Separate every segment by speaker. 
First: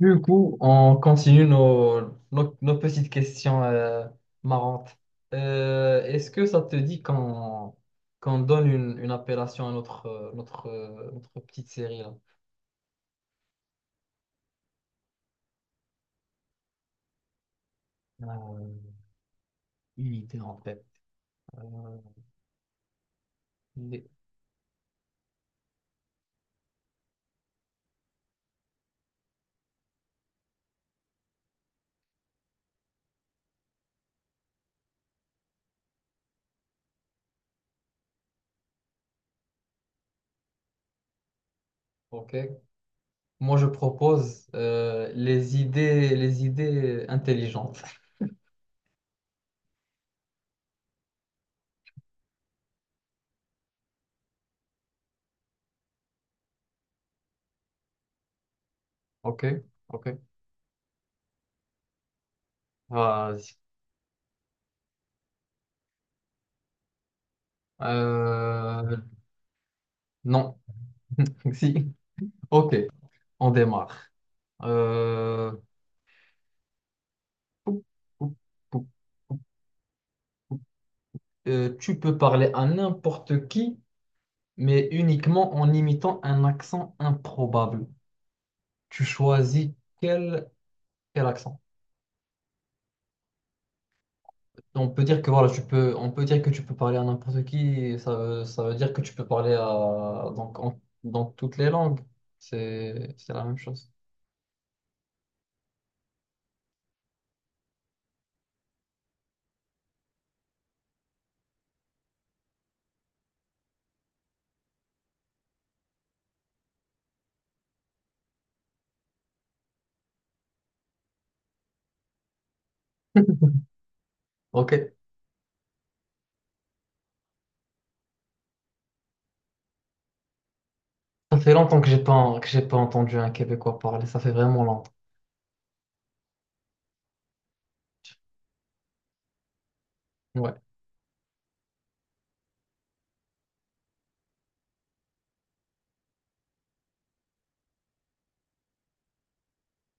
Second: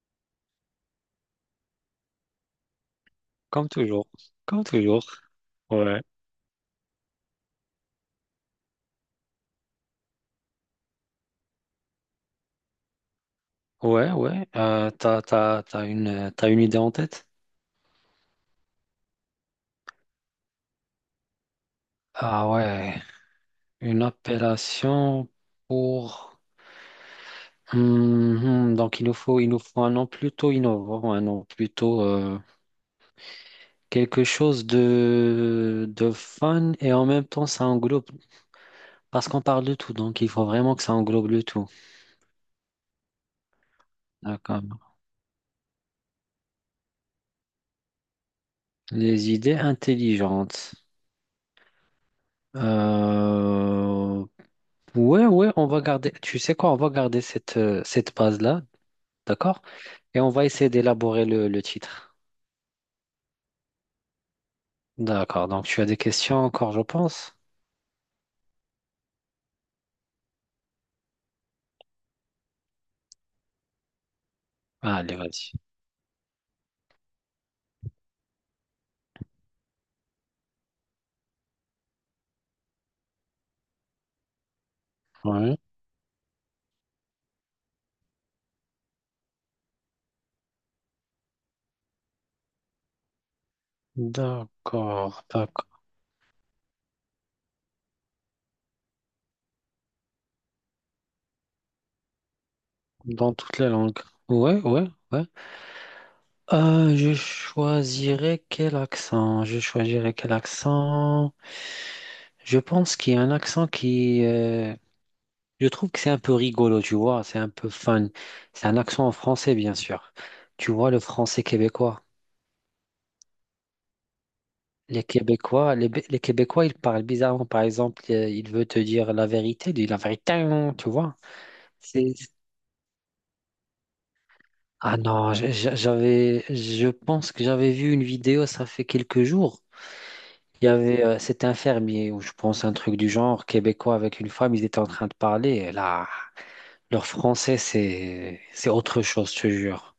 Speaker 1: Du coup, on continue nos petites questions
Speaker 2: Comme toujours. Comme
Speaker 1: marrantes.
Speaker 2: toujours. Ouais.
Speaker 1: Est-ce que ça te dit qu'on donne une appellation à notre petite série là?
Speaker 2: Ouais, ouais. T'as une idée en tête?
Speaker 1: Euh, une idée en tête. Euh,
Speaker 2: Ah ouais. Une
Speaker 1: les-
Speaker 2: appellation pour. Donc il nous faut un nom plutôt innovant, un nom plutôt quelque chose de fun et en même temps ça englobe. Parce qu'on parle de tout, donc il faut vraiment que ça englobe le tout.
Speaker 1: ok. Moi, je propose
Speaker 2: D'accord.
Speaker 1: les idées intelligentes.
Speaker 2: Les idées intelligentes. Euh, Ouais, ouais, on va garder, tu sais quoi, on va garder cette base-là,
Speaker 1: Ok,
Speaker 2: d'accord?
Speaker 1: ok.
Speaker 2: Et on va essayer d'élaborer le titre.
Speaker 1: Vas-y.
Speaker 2: D'accord, donc tu as des questions encore, je pense?
Speaker 1: Euh, non, si. Ok, on démarre.
Speaker 2: Allez,
Speaker 1: Euh,
Speaker 2: vas-y.
Speaker 1: Pou, pou, pou, pou. Tu peux parler à n'importe qui, mais uniquement
Speaker 2: Ouais.
Speaker 1: en imitant un accent improbable. Tu choisis quel, quel accent. On peut dire
Speaker 2: D'accord,
Speaker 1: que voilà,
Speaker 2: d'accord.
Speaker 1: on peut dire que tu peux parler à n'importe qui. Ça veut dire que tu peux parler à, donc, en- dans toutes les langues. C'est
Speaker 2: Dans
Speaker 1: la même
Speaker 2: toutes les
Speaker 1: chose.
Speaker 2: langues. Ouais, ouais, ouais. Je choisirais quel accent? Je choisirais quel accent? Je pense qu'il y a un accent qui, je trouve que c'est un peu rigolo, tu vois, c'est un peu fun. C'est un accent en français, bien sûr. Tu vois, le français québécois.
Speaker 1: Ok.
Speaker 2: Les Québécois, ils parlent bizarrement. Par exemple, il veut te dire la vérité, il dit la vérité, hein, tu vois.
Speaker 1: Ça fait longtemps que
Speaker 2: C'est...
Speaker 1: j'ai pas entendu un Québécois parler. Ça fait vraiment longtemps.
Speaker 2: Ah non, je pense que j'avais vu une vidéo, ça fait quelques jours.
Speaker 1: Ouais.
Speaker 2: Il y avait, c'était un fermier, ou je pense un truc du genre, Québécois avec une femme, ils étaient en train de parler. Et là, leur français, c'est autre chose, je te jure.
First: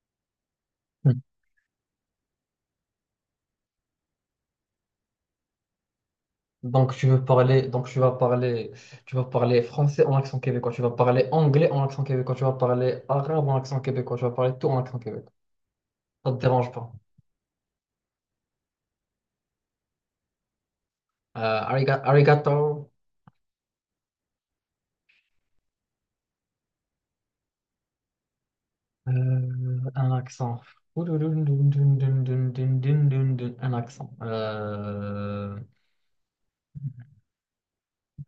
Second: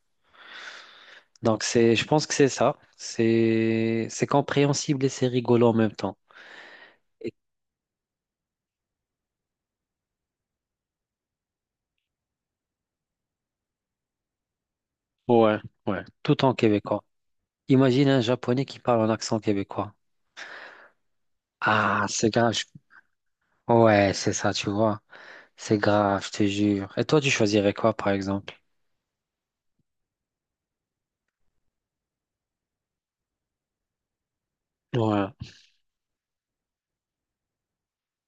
Speaker 2: Donc c'est, je pense que c'est ça. C'est compréhensible et c'est rigolo en même temps.
Speaker 1: Donc tu veux
Speaker 2: Et-
Speaker 1: parler, donc tu vas parler, tu vas parler français en accent québécois, tu vas parler anglais en accent québécois, tu vas parler arabe en accent québécois, tu vas parler tout en accent québécois.
Speaker 2: Ouais, ouais,
Speaker 1: Ça te
Speaker 2: tout en
Speaker 1: dérange pas.
Speaker 2: québécois. Imagine un Japonais qui parle en accent québécois. Ah, c'est
Speaker 1: Arigato,
Speaker 2: grave. Ouais, c'est ça, tu vois. C'est grave, je te jure. Et toi, tu choisirais quoi, par exemple?
Speaker 1: euh, un accent. Un accent.
Speaker 2: Ouais,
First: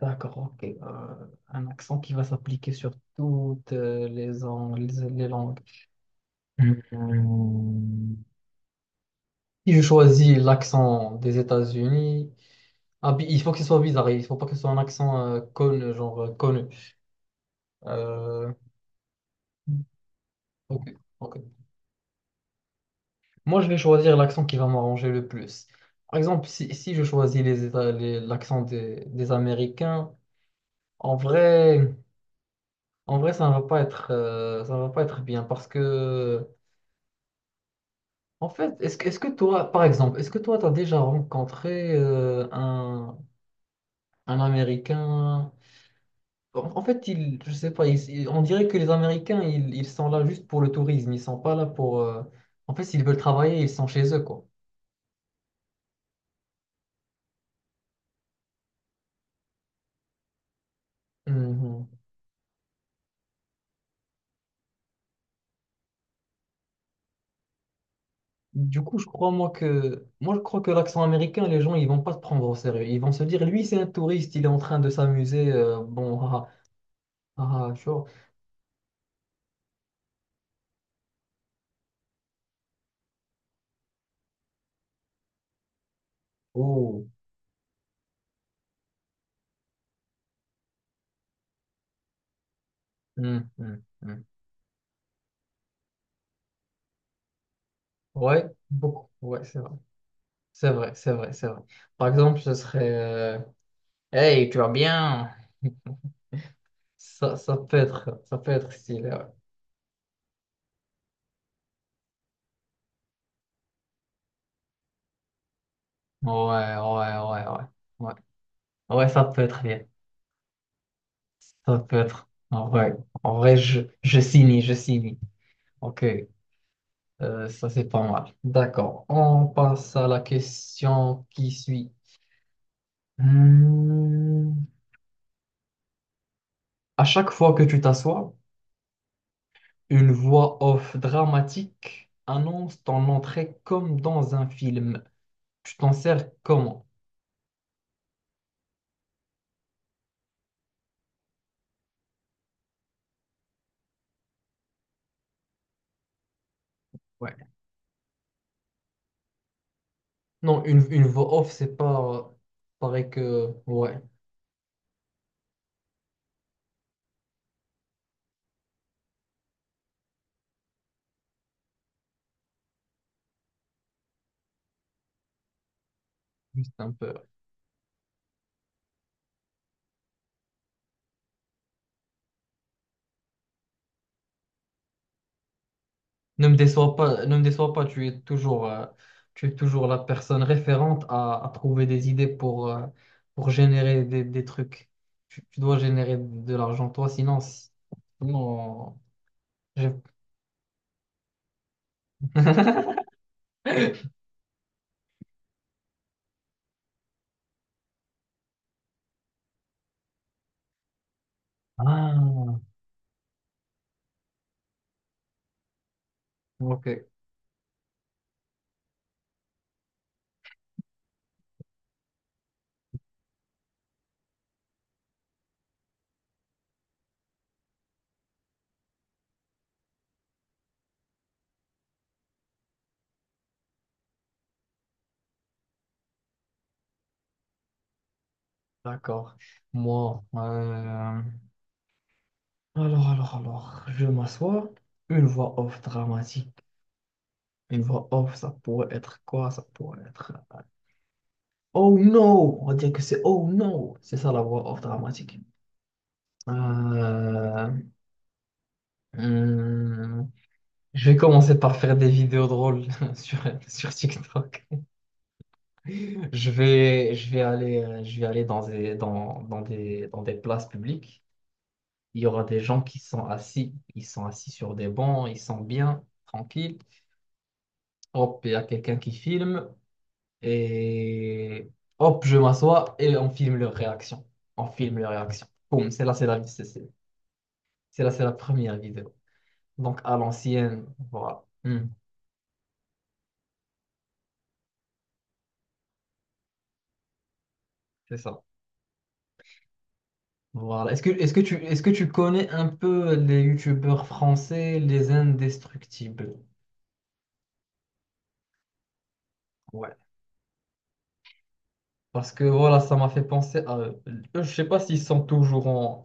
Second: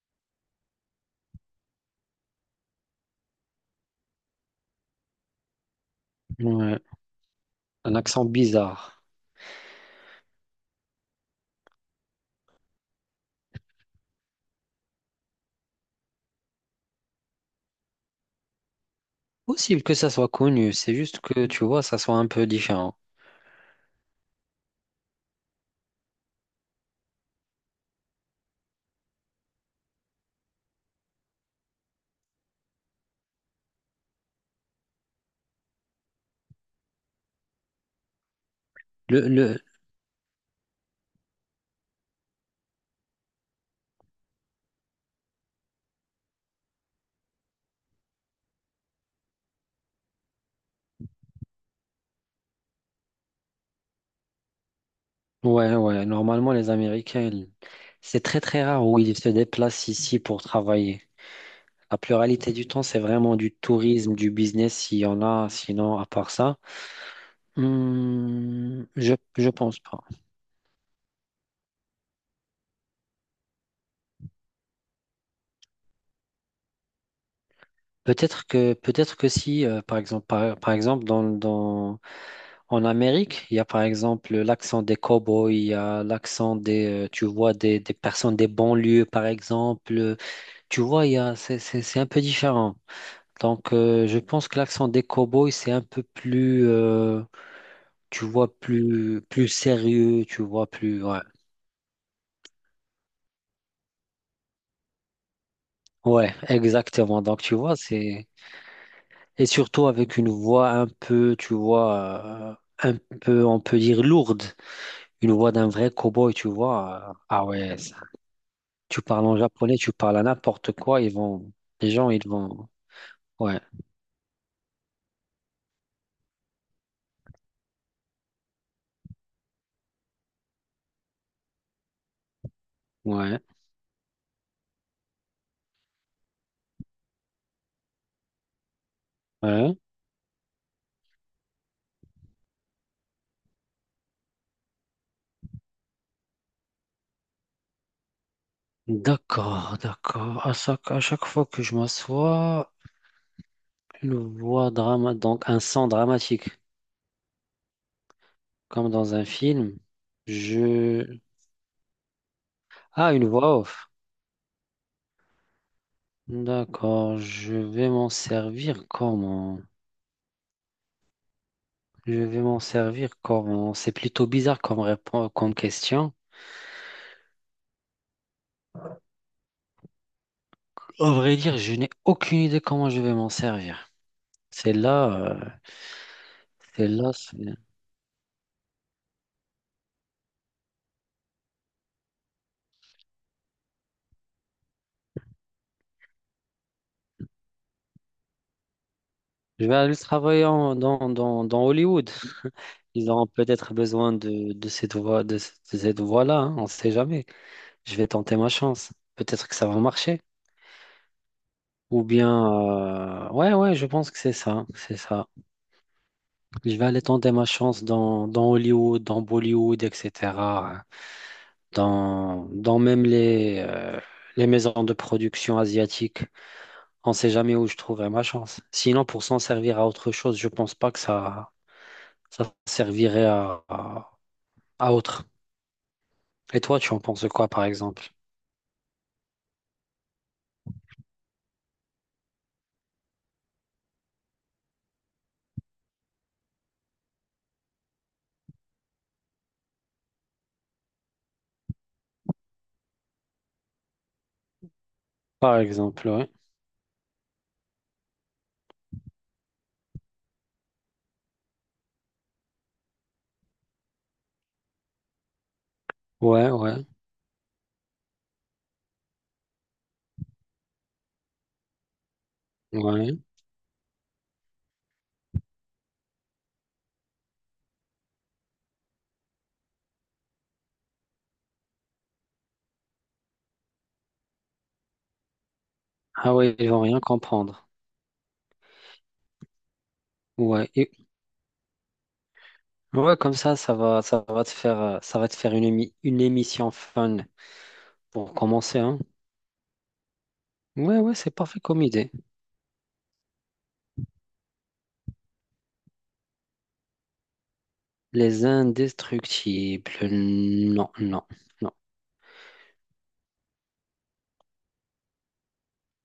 Speaker 1: D'accord, ok. Un accent qui va s'appliquer sur toutes les, ang- les langues.
Speaker 2: ouais. Un
Speaker 1: Hmm.
Speaker 2: accent bizarre.
Speaker 1: Si je choisis l'accent des États-Unis. Ah, puis il faut que ce soit bizarre, il faut pas que ce soit un accent connu, genre connu. Euh,
Speaker 2: Possible que ça soit connu,
Speaker 1: ok,
Speaker 2: c'est juste
Speaker 1: ok.
Speaker 2: que, tu vois, ça soit un peu différent.
Speaker 1: Moi, je vais choisir l'accent qui va m'arranger le plus. Par exemple, si je choisis l'accent des Américains, en vrai, en vrai, ça ne va pas ça ne va pas être bien parce que, en fait, est-ce
Speaker 2: Le,
Speaker 1: que
Speaker 2: le...
Speaker 1: toi, par exemple, est-ce que toi, tu as déjà rencontré un Américain? En fait, je sais pas, on dirait que les Américains, ils sont là juste pour le tourisme, ils sont pas là pour... En fait, s'ils veulent travailler, ils sont chez eux, quoi.
Speaker 2: Ouais, ouais, normalement, les Américains, c'est très, très rare où ils se déplacent ici pour travailler.
Speaker 1: Mhm.
Speaker 2: La pluralité du temps, c'est vraiment du tourisme, du business, s'il y en a, sinon, à part ça,
Speaker 1: Du coup, je
Speaker 2: je,
Speaker 1: crois, moi,
Speaker 2: je pense pas.
Speaker 1: que... Moi, je crois que l'accent américain, les gens, ils vont pas se prendre au sérieux. Ils vont se dire, lui, c'est un touriste, il est en train de s'amuser, bon, ah, tu vois.
Speaker 2: Peut-être que si, par exemple, par exemple en Amérique, il y a par exemple l'accent des cow-boys, il y a l'accent des,
Speaker 1: Oh.
Speaker 2: tu vois, des personnes des banlieues, par exemple. Tu vois, il y a, c'est un peu différent.
Speaker 1: Mhm,
Speaker 2: Donc, je
Speaker 1: mhm.
Speaker 2: pense que l'accent des cow-boys, c'est un peu plus, tu
Speaker 1: Ouais,
Speaker 2: vois,
Speaker 1: beaucoup.
Speaker 2: plus,
Speaker 1: Ouais,
Speaker 2: plus
Speaker 1: c'est vrai.
Speaker 2: sérieux, tu vois, plus, ouais.
Speaker 1: C'est vrai. Par exemple, ce serait... Hey, tu vas bien?
Speaker 2: Ouais, exactement. Donc, tu
Speaker 1: Ça peut
Speaker 2: vois,
Speaker 1: être, ça peut être stylé, ouais.
Speaker 2: et surtout avec une voix un peu, tu vois, un peu, on peut dire lourde. Une voix d'un vrai
Speaker 1: Ouais,
Speaker 2: cow-boy, tu vois.
Speaker 1: ouais,
Speaker 2: Ah
Speaker 1: ouais, ouais,
Speaker 2: ouais, ça.
Speaker 1: ouais.
Speaker 2: Tu
Speaker 1: Ouais, ça
Speaker 2: parles en
Speaker 1: peut être
Speaker 2: japonais,
Speaker 1: bien.
Speaker 2: tu parles à n'importe quoi, ils vont...
Speaker 1: Ça
Speaker 2: Les
Speaker 1: peut
Speaker 2: gens, ils
Speaker 1: être.
Speaker 2: vont...
Speaker 1: En vrai,
Speaker 2: Ouais,
Speaker 1: je signe, je signe. Ok, ça c'est pas mal. D'accord. On passe à la question qui suit.
Speaker 2: ouais,
Speaker 1: Hmm. À chaque fois que tu t'assois,
Speaker 2: ouais.
Speaker 1: une voix off dramatique annonce ton entrée comme dans un film. Tu t'en sers comment?
Speaker 2: D'accord, d'accord. À chaque fois que je m'assois, Donc, un son dramatique,
Speaker 1: Ouais.
Speaker 2: comme dans un film.
Speaker 1: Non, une
Speaker 2: Je...
Speaker 1: voix off, c'est pas euh, pareil
Speaker 2: Ah, une
Speaker 1: que.
Speaker 2: voix off.
Speaker 1: Ouais,
Speaker 2: D'accord, je vais m'en servir comment? Je vais m'en servir comment? C'est plutôt bizarre comme réponse, comme question.
Speaker 1: juste un peu.
Speaker 2: Au vrai dire, je n'ai aucune idée comment je vais m'en servir. C'est là, euh, c'est là.
Speaker 1: Ne me déçois pas, tu es toujours la personne référente à trouver des idées pour, pour générer des trucs. Tu dois générer de l'argent, toi, sinon, si- sinon,
Speaker 2: Je vais
Speaker 1: j'ai-
Speaker 2: aller travailler dans Hollywood. Ils auront peut-être besoin de cette voie-là, hein, on ne sait jamais. Je vais tenter ma chance. Peut-être que ça va marcher. Ou
Speaker 1: Ah,
Speaker 2: bien, ouais, ouais, je pense que c'est ça, c'est ça. Je vais aller
Speaker 1: ok,
Speaker 2: tenter ma chance dans Hollywood, dans Bollywood, etc. hein. Dans même les maisons de production asiatiques. On ne sait jamais où je trouverai ma chance. Sinon, pour s'en servir à autre chose, je ne pense pas que ça servirait à autre. Et toi, tu en penses quoi, par exemple?
Speaker 1: d'accord. Moi, alors, je m'assois. Une voix off dramatique. Une voix off, ça pourrait être quoi? Ça pourrait être. Oh no! On va dire que c'est oh no! C'est ça la voix off dramatique.
Speaker 2: Par exemple, ouais.
Speaker 1: Euh, hum, je vais commencer par faire des vidéos drôles sur, sur TikTok.
Speaker 2: Ouais, ouais,
Speaker 1: Je vais aller dans des places publiques. Il y aura des gens qui
Speaker 2: ouais.
Speaker 1: sont assis. Ils sont assis sur des bancs, ils sont bien, tranquilles. Hop, il y a quelqu'un qui filme. Et hop, je m'assois et on filme leur réaction. On filme leur réaction. Boum,
Speaker 2: Ah ouais, ils vont rien comprendre.
Speaker 1: c'est là, c'est la première vidéo. Donc à
Speaker 2: Ouais.
Speaker 1: l'ancienne, voilà.
Speaker 2: Ouais, comme ça, ça va te faire, ça va te faire une, une émission fun
Speaker 1: C'est
Speaker 2: pour
Speaker 1: ça.
Speaker 2: commencer, hein.
Speaker 1: Voilà.
Speaker 2: Ouais,
Speaker 1: Est-ce que,
Speaker 2: ouais, c'est parfait comme
Speaker 1: est-ce que tu
Speaker 2: idée.
Speaker 1: connais un peu les youtubeurs français, les indestructibles?
Speaker 2: Les indestructibles.
Speaker 1: Ouais.
Speaker 2: Non, non, non.
Speaker 1: Parce que voilà, ça m'a fait penser à eux. Eux, je sais pas s'ils sont toujours en,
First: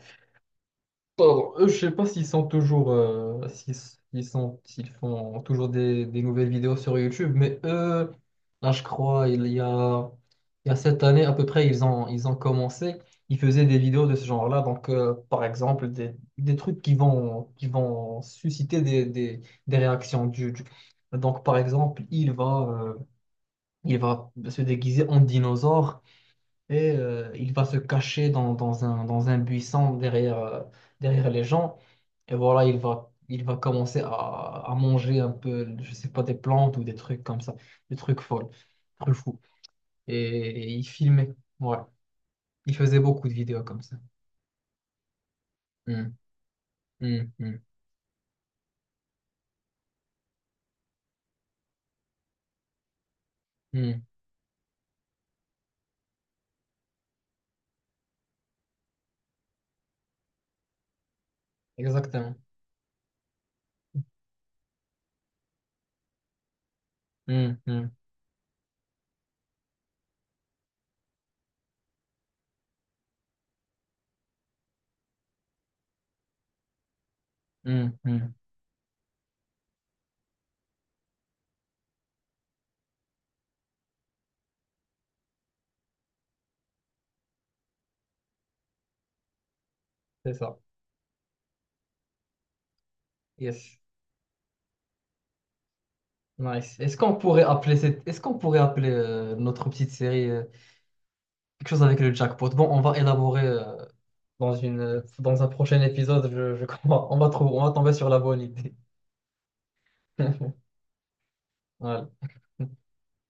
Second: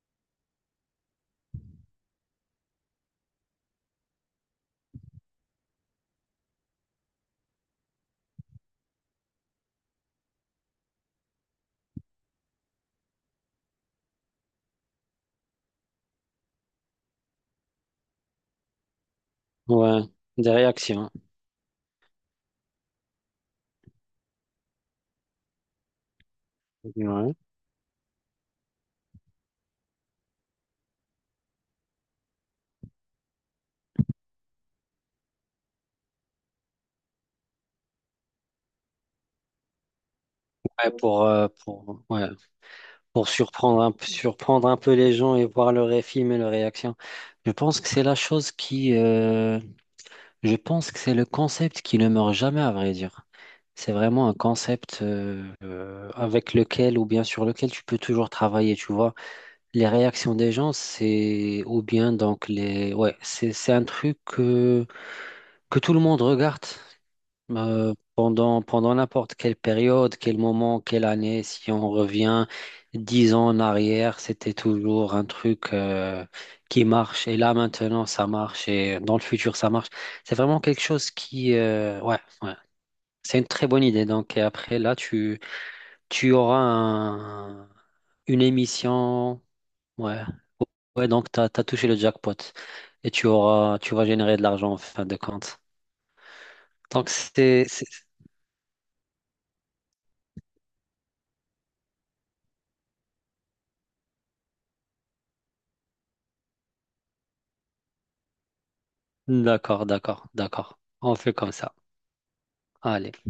Speaker 1: pardon, je sais pas s'ils sont toujours, s'ils font toujours des nouvelles vidéos sur YouTube, mais eux, là, je crois, il y a cette année à peu près, ils ont commencé, ils faisaient des vidéos de ce genre-là, donc par exemple, des trucs qui vont susciter des
Speaker 2: Ouais,
Speaker 1: réactions
Speaker 2: des réactions.
Speaker 1: Donc par exemple, euh, il va se déguiser en dinosaure et
Speaker 2: Ouais.
Speaker 1: il va se cacher dans un buisson derrière derrière les gens. Et voilà, il va commencer à manger un peu, je sais pas, des plantes ou des trucs comme ça, des trucs folles, des trucs fous. Et il
Speaker 2: Ouais, pour,
Speaker 1: filmait,
Speaker 2: euh,
Speaker 1: voilà.
Speaker 2: pour, ouais,
Speaker 1: Il faisait
Speaker 2: pour
Speaker 1: beaucoup de vidéos comme ça.
Speaker 2: surprendre un peu les gens et voir leur
Speaker 1: Hmm,
Speaker 2: film et leur réaction.
Speaker 1: hmm,
Speaker 2: Je
Speaker 1: hmm,
Speaker 2: pense que c'est la chose qui. Je pense que c'est le concept qui ne meurt jamais, à vrai dire. C'est
Speaker 1: hmm.
Speaker 2: vraiment un concept avec lequel ou bien sur lequel tu peux toujours travailler, tu vois. Les réactions des gens, c'est ou bien
Speaker 1: Exactement.
Speaker 2: donc les ouais, c'est un truc que tout le monde regarde
Speaker 1: Hmm, hmm,
Speaker 2: pendant n'importe quelle période, quel moment, quelle année. Si on revient 10 ans en arrière, c'était toujours un truc qui marche et là
Speaker 1: hmm,
Speaker 2: maintenant
Speaker 1: hmm.
Speaker 2: ça marche et dans le futur ça marche. C'est vraiment quelque chose qui ouais ouais. C'est une très bonne idée. Donc et après là tu auras une émission. Ouais.
Speaker 1: C'est ça.
Speaker 2: Ouais, donc t'as touché le jackpot et tu
Speaker 1: Yes.
Speaker 2: auras, tu vas générer de l'argent en fin de compte.
Speaker 1: Nice. Est-ce
Speaker 2: Donc
Speaker 1: qu'on pourrait
Speaker 2: c'est,
Speaker 1: appeler
Speaker 2: c'est-
Speaker 1: cette... Est-ce qu'on pourrait appeler notre petite série quelque chose avec le jackpot. Bon, on va élaborer euh, dans un prochain épisode, je crois. On va trouver, on va tomber sur la bonne idée.
Speaker 2: D'accord, d'accord, d'accord. On fait comme ça.
Speaker 1: Voilà.
Speaker 2: Allez.